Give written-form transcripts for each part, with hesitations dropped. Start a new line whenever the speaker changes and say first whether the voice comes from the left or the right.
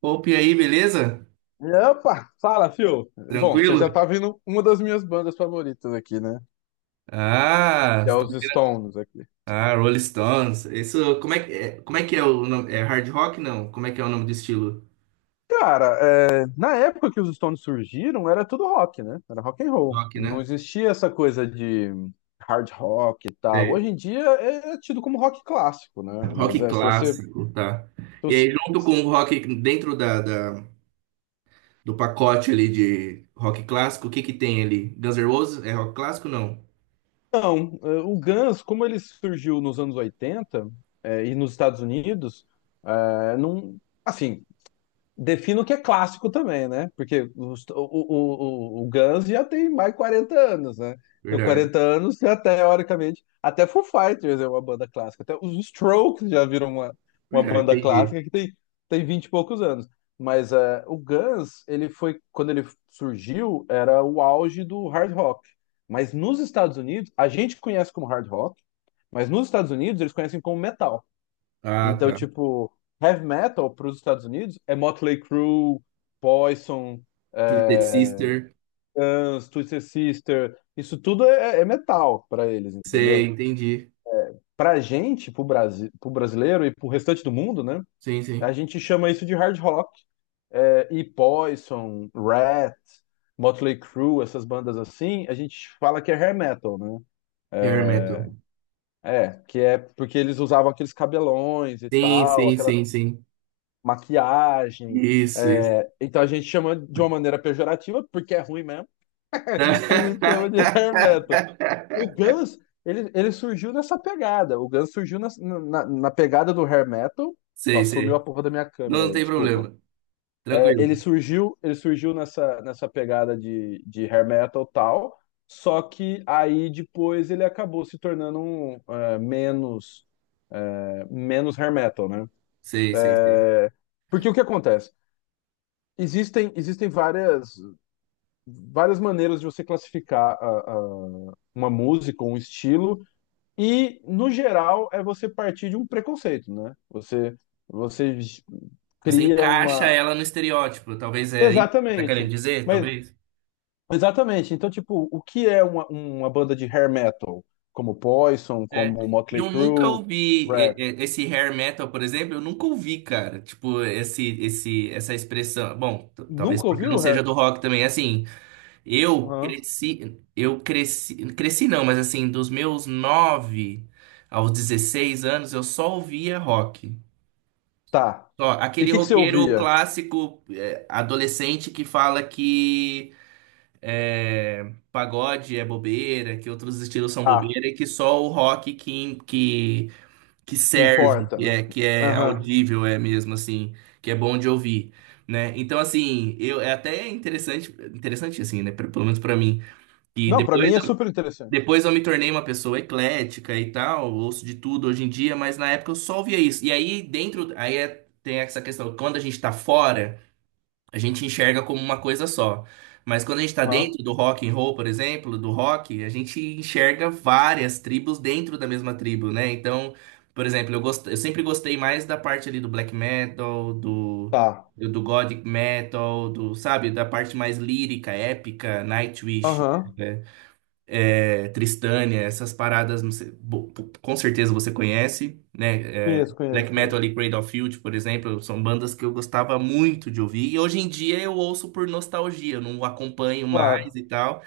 right: Opa, e aí, beleza?
left: Opa, fala, fio. Bom, você
right: Tranquilo?
left: já tá vendo uma das minhas bandas favoritas aqui, né?
right: Ah,
left: Que é
right: você tá-
left: os
right: ouvindo-
left: Stones aqui.
right: ah, Rolling Stones. Isso, como é que é o nome? É hard rock, não? Como é que é o nome do estilo?
left: Cara, é, na época que os Stones surgiram, era tudo rock, né? Era rock and roll.
right: Rock, né?
left: Não existia essa coisa de hard rock e tal. Hoje
right: Sei.
left: em dia é tido como rock clássico, né? Mas
right: Rock
left: é, se você... se
right: clássico, tá. E
left: você-
right: aí, junto com o rock, dentro do pacote ali de rock clássico, o que que tem ali? Guns N' Roses é rock clássico, não?
left: Não, é, o Guns, como ele surgiu nos anos 80, é, e nos Estados Unidos, é, não... Assim, defino o que é clássico também, né? Porque o Guns já tem mais de 40 anos, né? Então,
right: Verdade,
left: 40 anos, já teoricamente, até Foo Fighters é uma banda clássica. Até os Strokes já viram uma
right: verdade,
left: banda
right: entendi.
left: clássica que tem 20 e poucos anos. Mas o Guns, ele foi, quando ele surgiu, era o auge do hard rock. Mas nos Estados Unidos, a gente conhece como hard rock, mas nos Estados Unidos eles conhecem como metal.
right: Ah,
left: Então,
right: tá.
left: tipo, heavy metal para os Estados Unidos é Motley Crue, Poison,
right: Twisted
left: é,
right: Sister,
left: Guns, Twisted Sister, isso tudo é metal para eles,
right: sei,
left: entendeu?
right: entendi.
left: Pra gente, pro brasileiro e pro restante do mundo, né?
right: Sim,
left: A
right: sim.
left: gente chama isso de hard rock. É, e Poison, Rat, Motley Crue, essas bandas assim, a gente fala que é hair metal, né?
right: Hair metal.
left: É, que é porque eles usavam aqueles cabelões e
right: Sim,
left: tal,
right: sim,
left: aquela
right: sim, sim.
left: maquiagem.
right: Isso, isso.
left: É, então a gente chama de uma maneira pejorativa, porque é ruim mesmo, a gente chama de hair metal. O Guns, ele surgiu nessa pegada. O Guns surgiu na pegada do hair metal. Ó,
right: Sei,
left: sumiu a
right: sei.
left: porra da minha
right: Não,
left: câmera
right: não
left: aí,
right: tem
left: desculpa.
right: problema.
left: É,
right: Tranquilo.
left: ele surgiu nessa pegada de hair metal e tal, só que aí depois ele acabou se tornando um, é, menos hair metal, né?
right: Sei, sei, sei.
left: É, porque o que acontece? Existem várias maneiras de você classificar uma música, um estilo, e, no geral, é você partir de um preconceito, né? Você
right: Você
left: cria
right: encaixa
left: uma.
right: ela no estereótipo. Talvez é isso que tá querendo
left: Exatamente.
right: dizer,
left: Mas,
right: talvez.
left: exatamente. Então, tipo, o que é uma banda de hair metal? Como Poison,
right: É.
left: como
right: E
left: Motley
right: eu nunca
left: Crue,
right: ouvi
left: Red.
right: esse hair metal, por exemplo, eu nunca ouvi, cara. Tipo, essa expressão. Bom, talvez
left: Nunca
right: porque eu não
left: ouviu
right: seja
left: hair?
right: do rock também. Assim,
left: Aham.
right: eu cresci, cresci não, mas assim, dos meus 9 aos 16 anos, eu só ouvia rock.
left: Tá.
right: Ó,
left: E o
right: aquele
left: que que você
right: roqueiro
left: ouvia?
right: clássico, é, adolescente que fala que é, pagode é bobeira, que outros estilos são
left: Ah,
right: bobeira e que só o rock que
left: que
right: serve,
left: importa,
right: que
left: né?
right: é, que é
left: Aham.
right: audível, é mesmo assim, que é bom de ouvir, né? Então, assim, eu, é até interessante, interessante assim, né? Pelo menos pra mim, que
left: Não, pra
right: depois
left: mim é super interessante.
right: depois eu me tornei uma pessoa eclética e tal, ouço de tudo hoje em dia, mas na época eu só ouvia isso. E aí dentro, tem essa questão, quando a gente tá fora, a gente enxerga como uma coisa só. Mas quando a gente tá
left: Aham,
right: dentro do rock and roll, por exemplo, do rock, a gente enxerga várias tribos dentro da mesma tribo, né? Então, por exemplo, eu sempre gostei mais da parte ali do black metal, do
left: tá.
right: do do gothic metal, do, sabe, da parte mais lírica, épica, Nightwish.
left: Aham.
right: né? É, Tristânia, essas paradas, não sei, com certeza você conhece, né? É,
left: Conheço, conheço,
right: Black Metal
left: conheço.
right: ali, Cradle of Filth, por exemplo, são bandas que eu gostava muito de ouvir. E hoje em dia eu ouço por nostalgia, eu não acompanho mais
left: Claro.
right: e tal.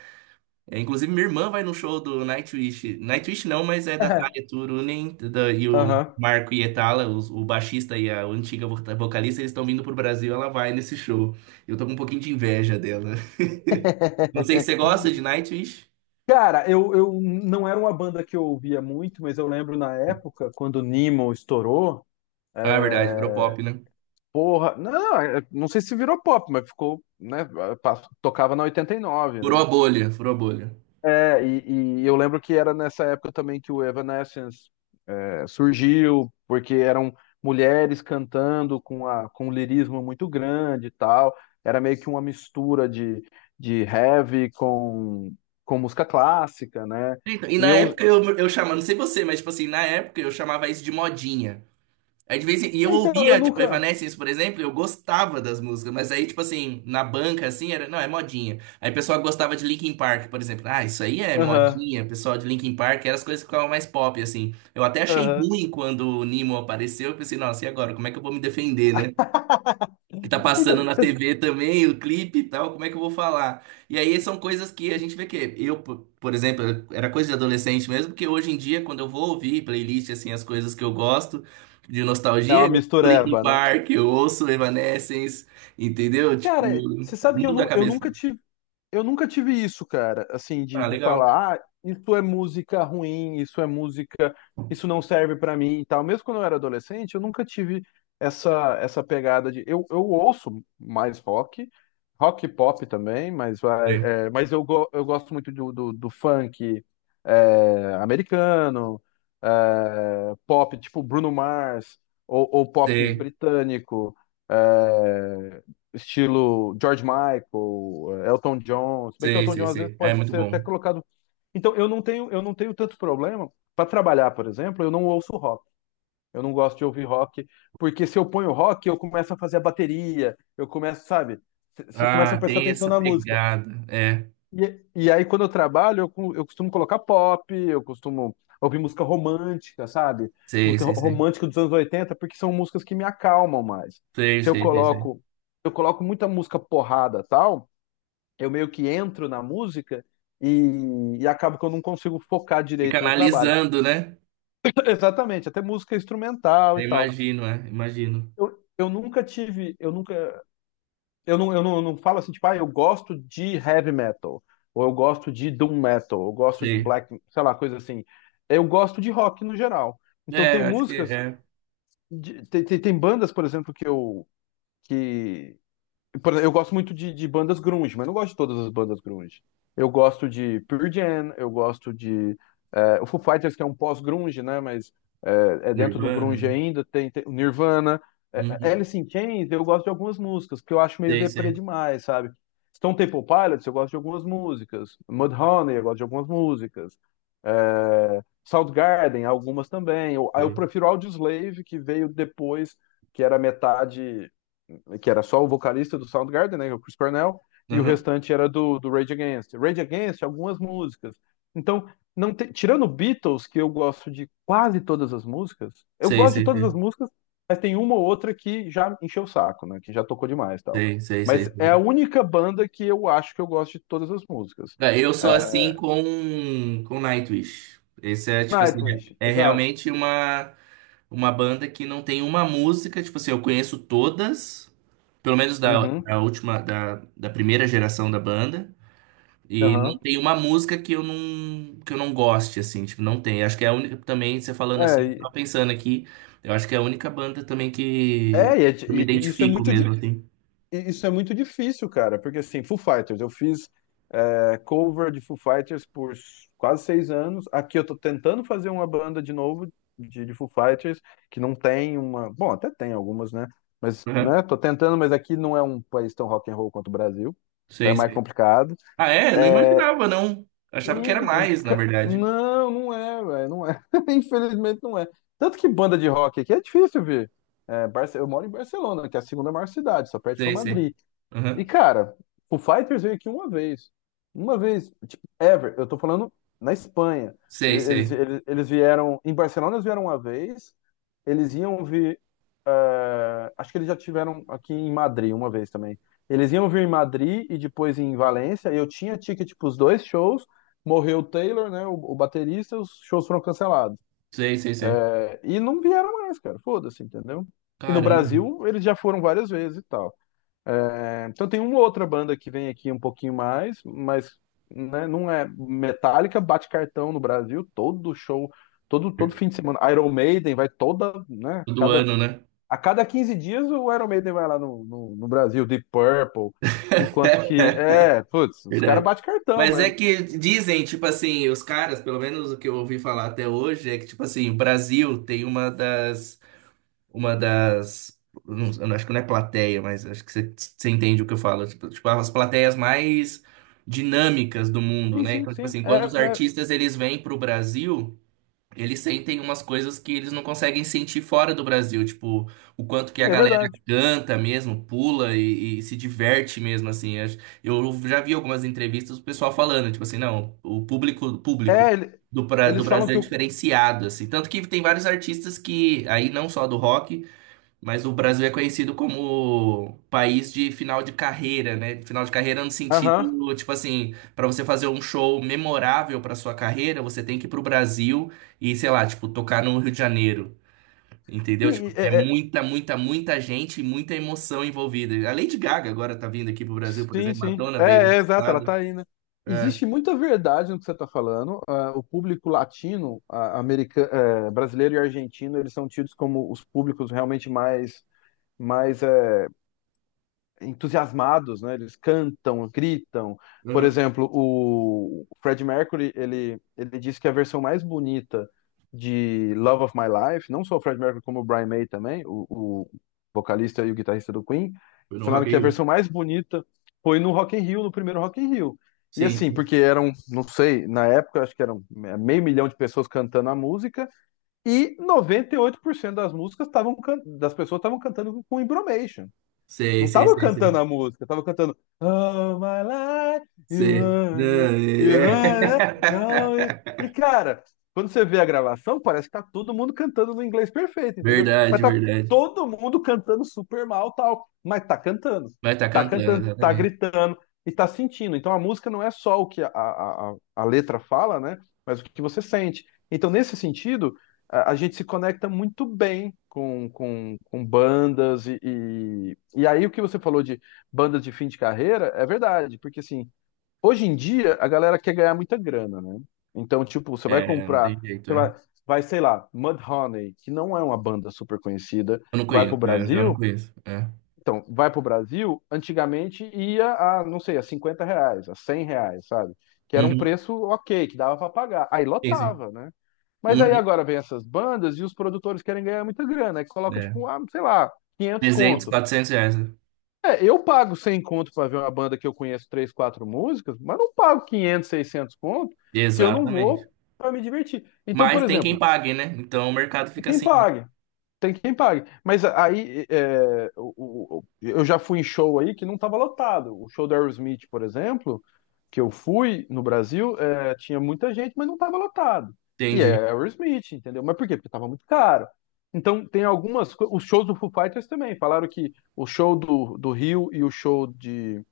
right: É, inclusive, minha irmã vai no show do Nightwish. Nightwish não, mas é da Tarja Turunen e o
left: Aham.
right: Marco Hietala, o baixista e a antiga vocalista, eles estão vindo pro Brasil, ela vai nesse show. Eu tô com um pouquinho de inveja dela. Não sei se você gosta de Nightwish.
left: Cara, eu não era uma banda que eu ouvia muito, mas eu lembro na época, quando o Nemo estourou,
right: Ah, é verdade,
left: é,
right: Europop, né?
left: porra, não, é, não sei se virou pop, mas ficou, né, tocava na 89,
right: Furou a
left: né?
right: bolha, furou a bolha.
left: É, e eu lembro que era nessa época também que o Evanescence surgiu porque eram mulheres cantando com um lirismo muito grande e tal. Era meio que uma mistura de heavy com música clássica, né?
right: Então, e na
left: E eu.
right: época eu chamava, não sei você, mas tipo assim, na época eu chamava isso de modinha. Aí e eu
left: Então, eu
right: ouvia, tipo,
left: nunca.
right: Evanescence, por exemplo, eu gostava das músicas, mas aí, tipo assim, na banca, assim, era, não, é modinha. Aí o pessoal gostava de Linkin Park, por exemplo. Ah, isso aí é
left: Aham,
right: modinha, o pessoal de Linkin Park, eram as coisas que ficavam mais pop, assim. Eu até achei
left: aham.
right: ruim quando o Nemo apareceu, eu pensei, nossa, e agora, como é que eu vou me defender, né? Que tá
left: Então,
right: passando na
left: você-
right: TV também, o clipe e tal, como é que eu vou falar? E aí são coisas que a gente vê que por exemplo, era coisa de adolescente mesmo, que hoje em dia, quando eu vou ouvir playlist, assim, as coisas que eu gosto de
left: É
right: nostalgia,
left: uma
right: eu ouço Linkin
left: mistureba, né?
right: Park, eu ouço Evanescence, entendeu? Tipo,
left: Cara, você sabe que eu,
right: muda a
left: nu- eu
right: cabeça.
left: nunca tive. Eu nunca tive isso, cara, assim, de,
right: Ah,
left: de
right: legal.
left: falar, ah, isso é música ruim, isso é música, isso não serve pra mim e tal. Mesmo quando eu era adolescente, eu nunca tive essa pegada de. Eu ouço mais rock e pop também, mas vai.
right: Sei,
left: É, mas eu gosto muito do funk é, americano, é, pop tipo Bruno Mars, ou pop
right: sei,
left: britânico. É, estilo George Michael, Elton John, se bem que
right: sei,
left: Elton
right: sei.
left: John às vezes
right: Sei. Ah, é
left: pode
right: muito
left: ser até
right: bom.
left: colocado. Então eu não tenho tanto problema para trabalhar, por exemplo, eu não ouço rock. Eu não gosto de ouvir rock, porque se eu ponho rock, eu começo a fazer a bateria, eu começo, sabe? Você começa a
right: Ah,
left: prestar
right: tem
left: atenção
right: essa
left: na música.
right: pegada. É,
left: E aí, quando eu trabalho, eu costumo colocar pop, eu costumo ouvir música romântica, sabe?
right: sei,
left: Música ro-
right: sei, sei.
left: romântica dos anos 80 porque são músicas que me acalmam mais.
right: Sei,
left: Se eu
right: sei, sei, sei.
left: coloco, eu coloco muita música porrada, tal, eu meio que entro na música e acabo que eu não consigo focar
right: Fica
left: direito no trabalho.
right: analisando, né?
left: Exatamente, até música instrumental e
right: Eu
left: tal.
right: imagino, é, imagino.
left: Eu nunca eu não, eu não, eu não falo assim, tipo, ah, eu gosto de heavy metal, ou eu gosto de doom metal, ou eu gosto de
right: Sei.
left: black, sei lá, coisa assim. Eu gosto de rock no geral. Então
right: É,
left: tem
right: acho que
left: músicas,
right: é.
left: tem bandas, por exemplo, que eu que por exemplo, eu gosto muito de bandas grunge, mas não gosto de todas as bandas grunge. Eu gosto de Pearl Jam, eu gosto de o Foo Fighters, que é um pós-grunge, né? Mas é dentro do
right: Nirvana,
left: grunge
right: né?
left: ainda, tem o Nirvana, é,
right: Uhum.
left: Alice in Chains, eu gosto de algumas músicas, que eu acho meio
right: Sei,
left: deprê
right: sei,
left: demais, sabe? Stone Temple Pilots, eu gosto de algumas músicas. Mudhoney, eu gosto de algumas músicas. É, Soundgarden, algumas também. Eu
right: sei.
left: prefiro Audioslave, que veio depois, que era metade que era só o vocalista do Soundgarden, né, que é o Chris Cornell, e o
right: Uhum.
left: restante era do Rage Against. Rage Against, algumas músicas. Então, não tirando Beatles, que eu gosto de quase todas as músicas, eu
right: Sei,
left: gosto de
right: sei,
left: todas as
right: sei.
left: músicas, mas tem uma ou outra que já encheu o saco, né, que já tocou demais e tal.
right: Sei, sei, sei,
left: Mas é a
right: sei.
left: única banda que eu acho que eu gosto de todas as músicas.
right: É, eu sou assim
left: É,
right: com Nightwish. Esse é, tipo assim,
left: Nightwish,
right: é
left: exato.
right: realmente uma banda que não tem uma música, tipo assim, eu conheço todas, pelo menos da,
left: Uhum,
right: da última, da primeira geração da banda. E não
left: aham.
right: tem uma música que eu não goste assim, tipo, não tem. Acho que é a única também, você falando
left: É,
right: assim, tava
left: e-
right: pensando aqui, eu acho que é a única banda também que
left: é, e é di-
right: eu me
left: e- e isso é
right: identifico
left: muito
right: mesmo
left: difícil
right: assim.
left: Isso é muito difícil, cara, porque assim, Foo Fighters, eu fiz cover de Foo Fighters por quase 6 anos. Aqui eu tô tentando fazer uma banda de novo de Foo Fighters, que não tem uma. Bom, até tem algumas, né? Mas,
right: Aham.
left: né, tô tentando, mas aqui não é um país tão rock and roll quanto o Brasil. Então é
right: Sei,
left: mais
right: sei.
left: complicado.
right: Ah, é? Não
left: É,
right: imaginava não. Achava que era
left: sim,
right: mais, na verdade.
left: não, não é, velho, não é. Infelizmente não é. Tanto que banda de rock aqui é difícil, ver. É, eu moro em Barcelona, que é a segunda maior cidade, só perde para
right: Sei, sei.
left: Madrid. E,
right: Aham.
left: cara, o Fighters veio aqui uma vez. Uma vez, tipo, ever. Eu tô falando na Espanha. Ele-
right: Sei,
left: Eles,
right: sei.
left: eles, eles vieram. Em Barcelona eles vieram uma vez. Eles iam vir. Acho que eles já tiveram aqui em Madrid uma vez também. Eles iam vir em Madrid e depois em Valência. Eu tinha ticket para os dois shows. Morreu o Taylor, né? O baterista, os shows foram cancelados.
right: Sei, sei, sei.
left: E não vieram mais, cara. Foda-se, entendeu? E no
right: Caramba.
left: Brasil eles já foram várias vezes e tal. É, então tem uma outra banda que vem aqui um pouquinho mais, mas né, não é Metallica, bate cartão no Brasil, todo show, todo fim de semana. Iron Maiden vai toda, né?
right: Todo
left: Cada,
right: ano, né?
left: a cada 15 dias o Iron Maiden vai lá no Brasil, Deep Purple, enquanto que, é, putz, os caras
right: Verdade.
left: bate cartão
right: Mas é
left: mesmo.
right: que dizem, tipo assim, os caras, pelo menos o que eu ouvi falar até hoje, é que, tipo assim, o Brasil tem uma das. Não, eu acho que não é plateia, mas acho que você entende o que eu falo. Tipo, as plateias mais dinâmicas do mundo,
left: Sim,
right: né?
left: sim,
right: Então, tipo
left: sim,
right: assim, quando os
left: é, né,
right: artistas eles vêm pro Brasil, eles sentem umas coisas que eles não conseguem sentir fora do Brasil. Tipo, o quanto que a
left: é
right: galera
left: verdade.
right: canta mesmo, pula e se diverte mesmo, assim. Eu já vi algumas entrevistas do pessoal falando, tipo assim, não, o público
left: É,
right: do
left: eles falam
right: Brasil é
left: que o.
right: diferenciado, assim. Tanto que tem vários artistas que, aí não só do rock, mas o Brasil é conhecido como país de final de carreira, né? Final de carreira no
left: Aham.
right: sentido, tipo assim, para você fazer um show memorável para sua carreira, você tem que ir pro Brasil e, sei lá, tipo, tocar no Rio de Janeiro. Entendeu? Tipo,
left: Sim,
right: é muita, muita, muita gente e muita emoção envolvida. A Lady Gaga agora tá vindo aqui pro Brasil, por
left: sim,
right: exemplo.
left: sim.
right: Madonna veio
left: É,
right: no
left: exato, ela tá
right: passado.
left: aí, né?
right: É.
left: Existe muita verdade no que você está falando. Ah, o público latino, ah, brasileiro e argentino, eles são tidos como os públicos realmente mais, mais é, entusiasmados, né? Eles cantam, gritam. Por
right: Uhum.
left: exemplo, o Freddie Mercury, ele disse que a versão mais bonita de Love of My Life, não só o Freddie Mercury, como o Brian May também, o vocalista e o guitarrista do Queen,
right: Foi no
left: falaram
right: Rock in
left: que a
right: Rio.
left: versão mais bonita foi no Rock in Rio, no primeiro Rock in Rio. E
right: Sim.
left: assim, porque eram, não sei, na época acho que eram meio milhão de pessoas cantando a música e 98% das pessoas estavam cantando com embromation.
right: Sei,
left: Não
right: sei,
left: tava
right: sei,
left: cantando
right: sei.
left: a música, tava cantando Oh my life,
right: Sei. Ah,
left: you hurt me, don't
right: é.
left: you? E cara, quando você vê a gravação, parece que tá todo mundo cantando no inglês perfeito, entendeu? Mas
right: Verdade,
left: tá
right: verdade.
left: todo mundo cantando super mal, tal, mas tá cantando,
right: Vai estar
left: tá
right: cantando,
left: cantando, tá
right: exatamente.
left: gritando e tá sentindo. Então a música não é só o que a letra fala, né? Mas o que você sente. Então, nesse sentido, a gente se conecta muito bem com bandas e aí o que você falou de bandas de fim de carreira é verdade, porque assim, hoje em dia a galera quer ganhar muita grana, né? Então, tipo, você vai
right: É, não
left: comprar,
right: tem jeito,
left: você
right: é.
left: vai, sei lá, Mudhoney, que não é uma banda super conhecida,
right: Eu não
left: vai pro
right: conheço, é, eu já não
left: Brasil,
right: conheço. É.
left: então, vai para o Brasil, antigamente ia a, não sei, a 50 reais, a 100 reais, sabe? Que era um
right: Uhum.
left: preço ok, que dava para pagar. Aí
right: Sim, sim.
left: lotava, né? Mas aí
right: Uhum.
left: agora vem essas bandas e os produtores querem ganhar muita grana, aí coloca
right: É.
left: tipo, sei lá, 500
right: 300,
left: conto.
right: 400 reais. né?
left: É, eu pago 100 conto para ver uma banda que eu conheço 3, 4 músicas, mas não pago 500, 600 conto se eu não
right: Exatamente.
left: vou para me divertir. Então, por
right: Mas tem quem
left: exemplo,
right: pague, né? Então o mercado fica
left: quem
right: assim, né?
left: paga? Tem quem pague. Mas aí eu já fui em show aí que não estava lotado. O show do Aerosmith, por exemplo, que eu fui no Brasil, tinha muita gente, mas não estava lotado. E
right: Entendi.
left: é Aerosmith, entendeu? Mas por quê? Porque estava muito caro. Então tem algumas coisas. Os shows do Foo Fighters também. Falaram que o show do Rio e o show de,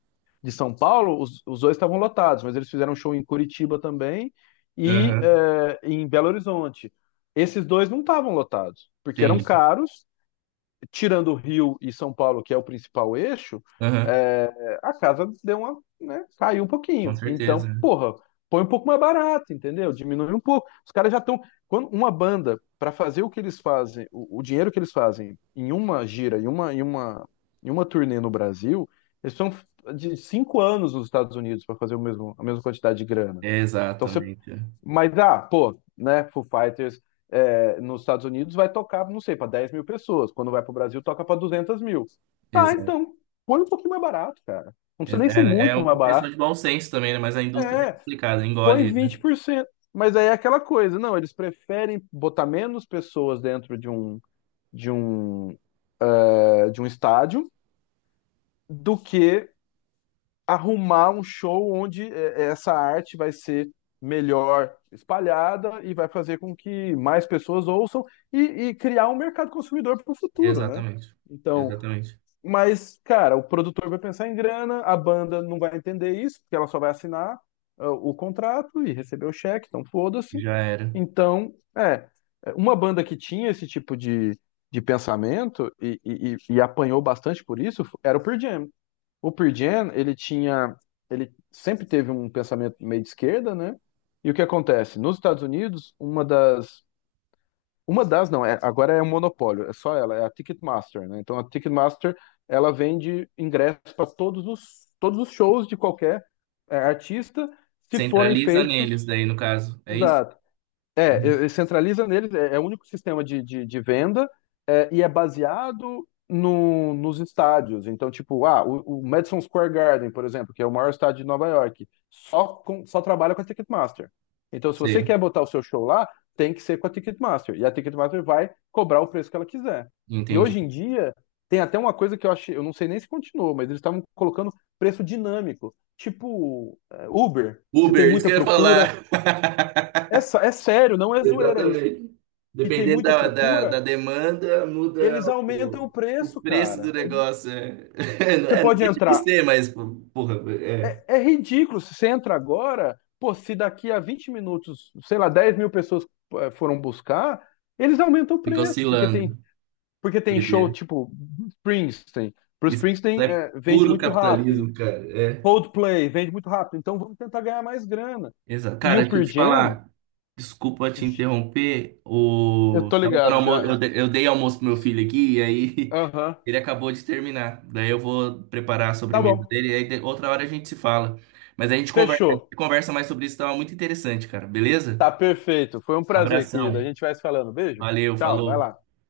left: de São Paulo, os dois estavam lotados, mas eles fizeram um show em Curitiba também e
right: Aham.
left: em Belo Horizonte. Esses dois não estavam lotados, porque eram
right: Entendi.
left: caros tirando o Rio e São Paulo, que é o principal eixo,
right: Aham.
left: é, a casa deu uma, né, caiu um
right: Com
left: pouquinho. Então,
right: certeza.
left: porra, põe um pouco mais barato, entendeu? Diminui um pouco. Os caras já estão. Quando uma banda, para fazer o que eles fazem, o dinheiro que eles fazem em uma gira, em uma turnê no Brasil, eles são de 5 anos nos Estados Unidos para fazer o mesmo, a mesma quantidade de grana. Então você
right: Exatamente.
left: mas, pô, né? Foo Fighters nos Estados Unidos vai tocar, não sei, para 10 mil pessoas. Quando vai para o Brasil, toca para 200 mil. Tá,
right: Exato.
left: então, põe um pouquinho mais barato, cara. Não precisa nem ser
right: É
left: muito mais
right: uma questão
left: barato.
right: de bom senso também, né? Mas a indústria é
left: É,
right: complicada,
left: põe
right: engole, né?
left: 20%. Mas aí é aquela coisa, não, eles preferem botar menos pessoas dentro de um, de um estádio do que arrumar um show onde essa arte vai ser melhor espalhada e vai fazer com que mais pessoas ouçam e, e criar um mercado consumidor para o futuro, né?
right: Exatamente.
left: Então,
right: Exatamente.
left: mas, cara, o produtor vai pensar em grana, a banda não vai entender isso, porque ela só vai assinar o contrato e receber o cheque, então foda-se.
right: Já era.
left: Então, uma banda que tinha esse tipo de pensamento e apanhou bastante por isso era o Pearl Jam. O Pearl Jam, ele sempre teve um pensamento meio de esquerda, né? E o que acontece? Nos Estados Unidos, uma das não, agora é um monopólio, é só ela, é a Ticketmaster, né? Então a Ticketmaster, ela vende ingressos para todos os shows de qualquer artista, se forem
right: Centraliza
left: feitos,
right: neles daí, no caso. É isso?
left: exato,
right: Uhum.
left: e centraliza neles, é o único sistema de venda e é baseado no, nos estádios. Então, tipo, o Madison Square Garden, por exemplo, que é o maior estádio de Nova York, só trabalha com a Ticketmaster. Então, se você
right: Sim.
left: quer botar o seu show lá, tem que ser com a Ticketmaster. E a Ticketmaster vai cobrar o preço que ela quiser. E
right: Entendi.
left: hoje em dia, tem até uma coisa que eu achei, eu não sei nem se continuou, mas eles estavam colocando preço dinâmico. Tipo, Uber. Se tem
right: Uber, isso que
left: muita
right: eu ia
left: procura,
right: falar.
left: é sério, não é zoeira isso.
right: Exatamente.
left: E tem
right: Dependendo
left: muita
right: da, da,
left: procura,
right: da demanda, muda
left: eles aumentam
right: o,
left: o
right: o
left: preço,
right: preço
left: cara.
right: do negócio. É. Não,
left: Você
right: é, não
left: pode
right: deixa de
left: entrar.
right: ser, mas, pô, porra, é,
left: É ridículo. Se você entra agora, pô, se daqui a 20 minutos, sei lá, 10 mil pessoas foram buscar, eles aumentam o
right: fica
left: preço,
right: oscilando.
left: porque tem show
right: doideira.
left: tipo Springsteen. Pro
right: Isso
left: Springsteen,
right: é
left: vende
right: puro
left: muito rápido.
right: capitalismo, cara. É.
left: Coldplay vende muito rápido. Então vamos tentar ganhar mais grana.
right: Exato.
left: E
right: Cara,
left: o
right: deixa eu
left: Pearl
right: te
left: Jam.
right: falar. Desculpa te interromper.
left: Eu
right: O...
left: tô
right: tava dando
left: ligado
right: almo-
left: já.
right: Eu de- eu dei almoço pro meu filho aqui e aí
left: Aham.
right: ele acabou de terminar. Daí eu vou preparar a
left: Tá
right: sobremesa
left: bom.
right: dele e aí outra hora a gente se fala. Mas a gente conversa a
left: Fechou.
right: gente conversa mais sobre isso, tava muito interessante, cara. Beleza?
left: Tá perfeito. Foi um prazer, querido. A
right: Abração.
left: gente vai se falando. Beijo.
right: Valeu,
left: Tchau, vai
right: falou.
left: lá.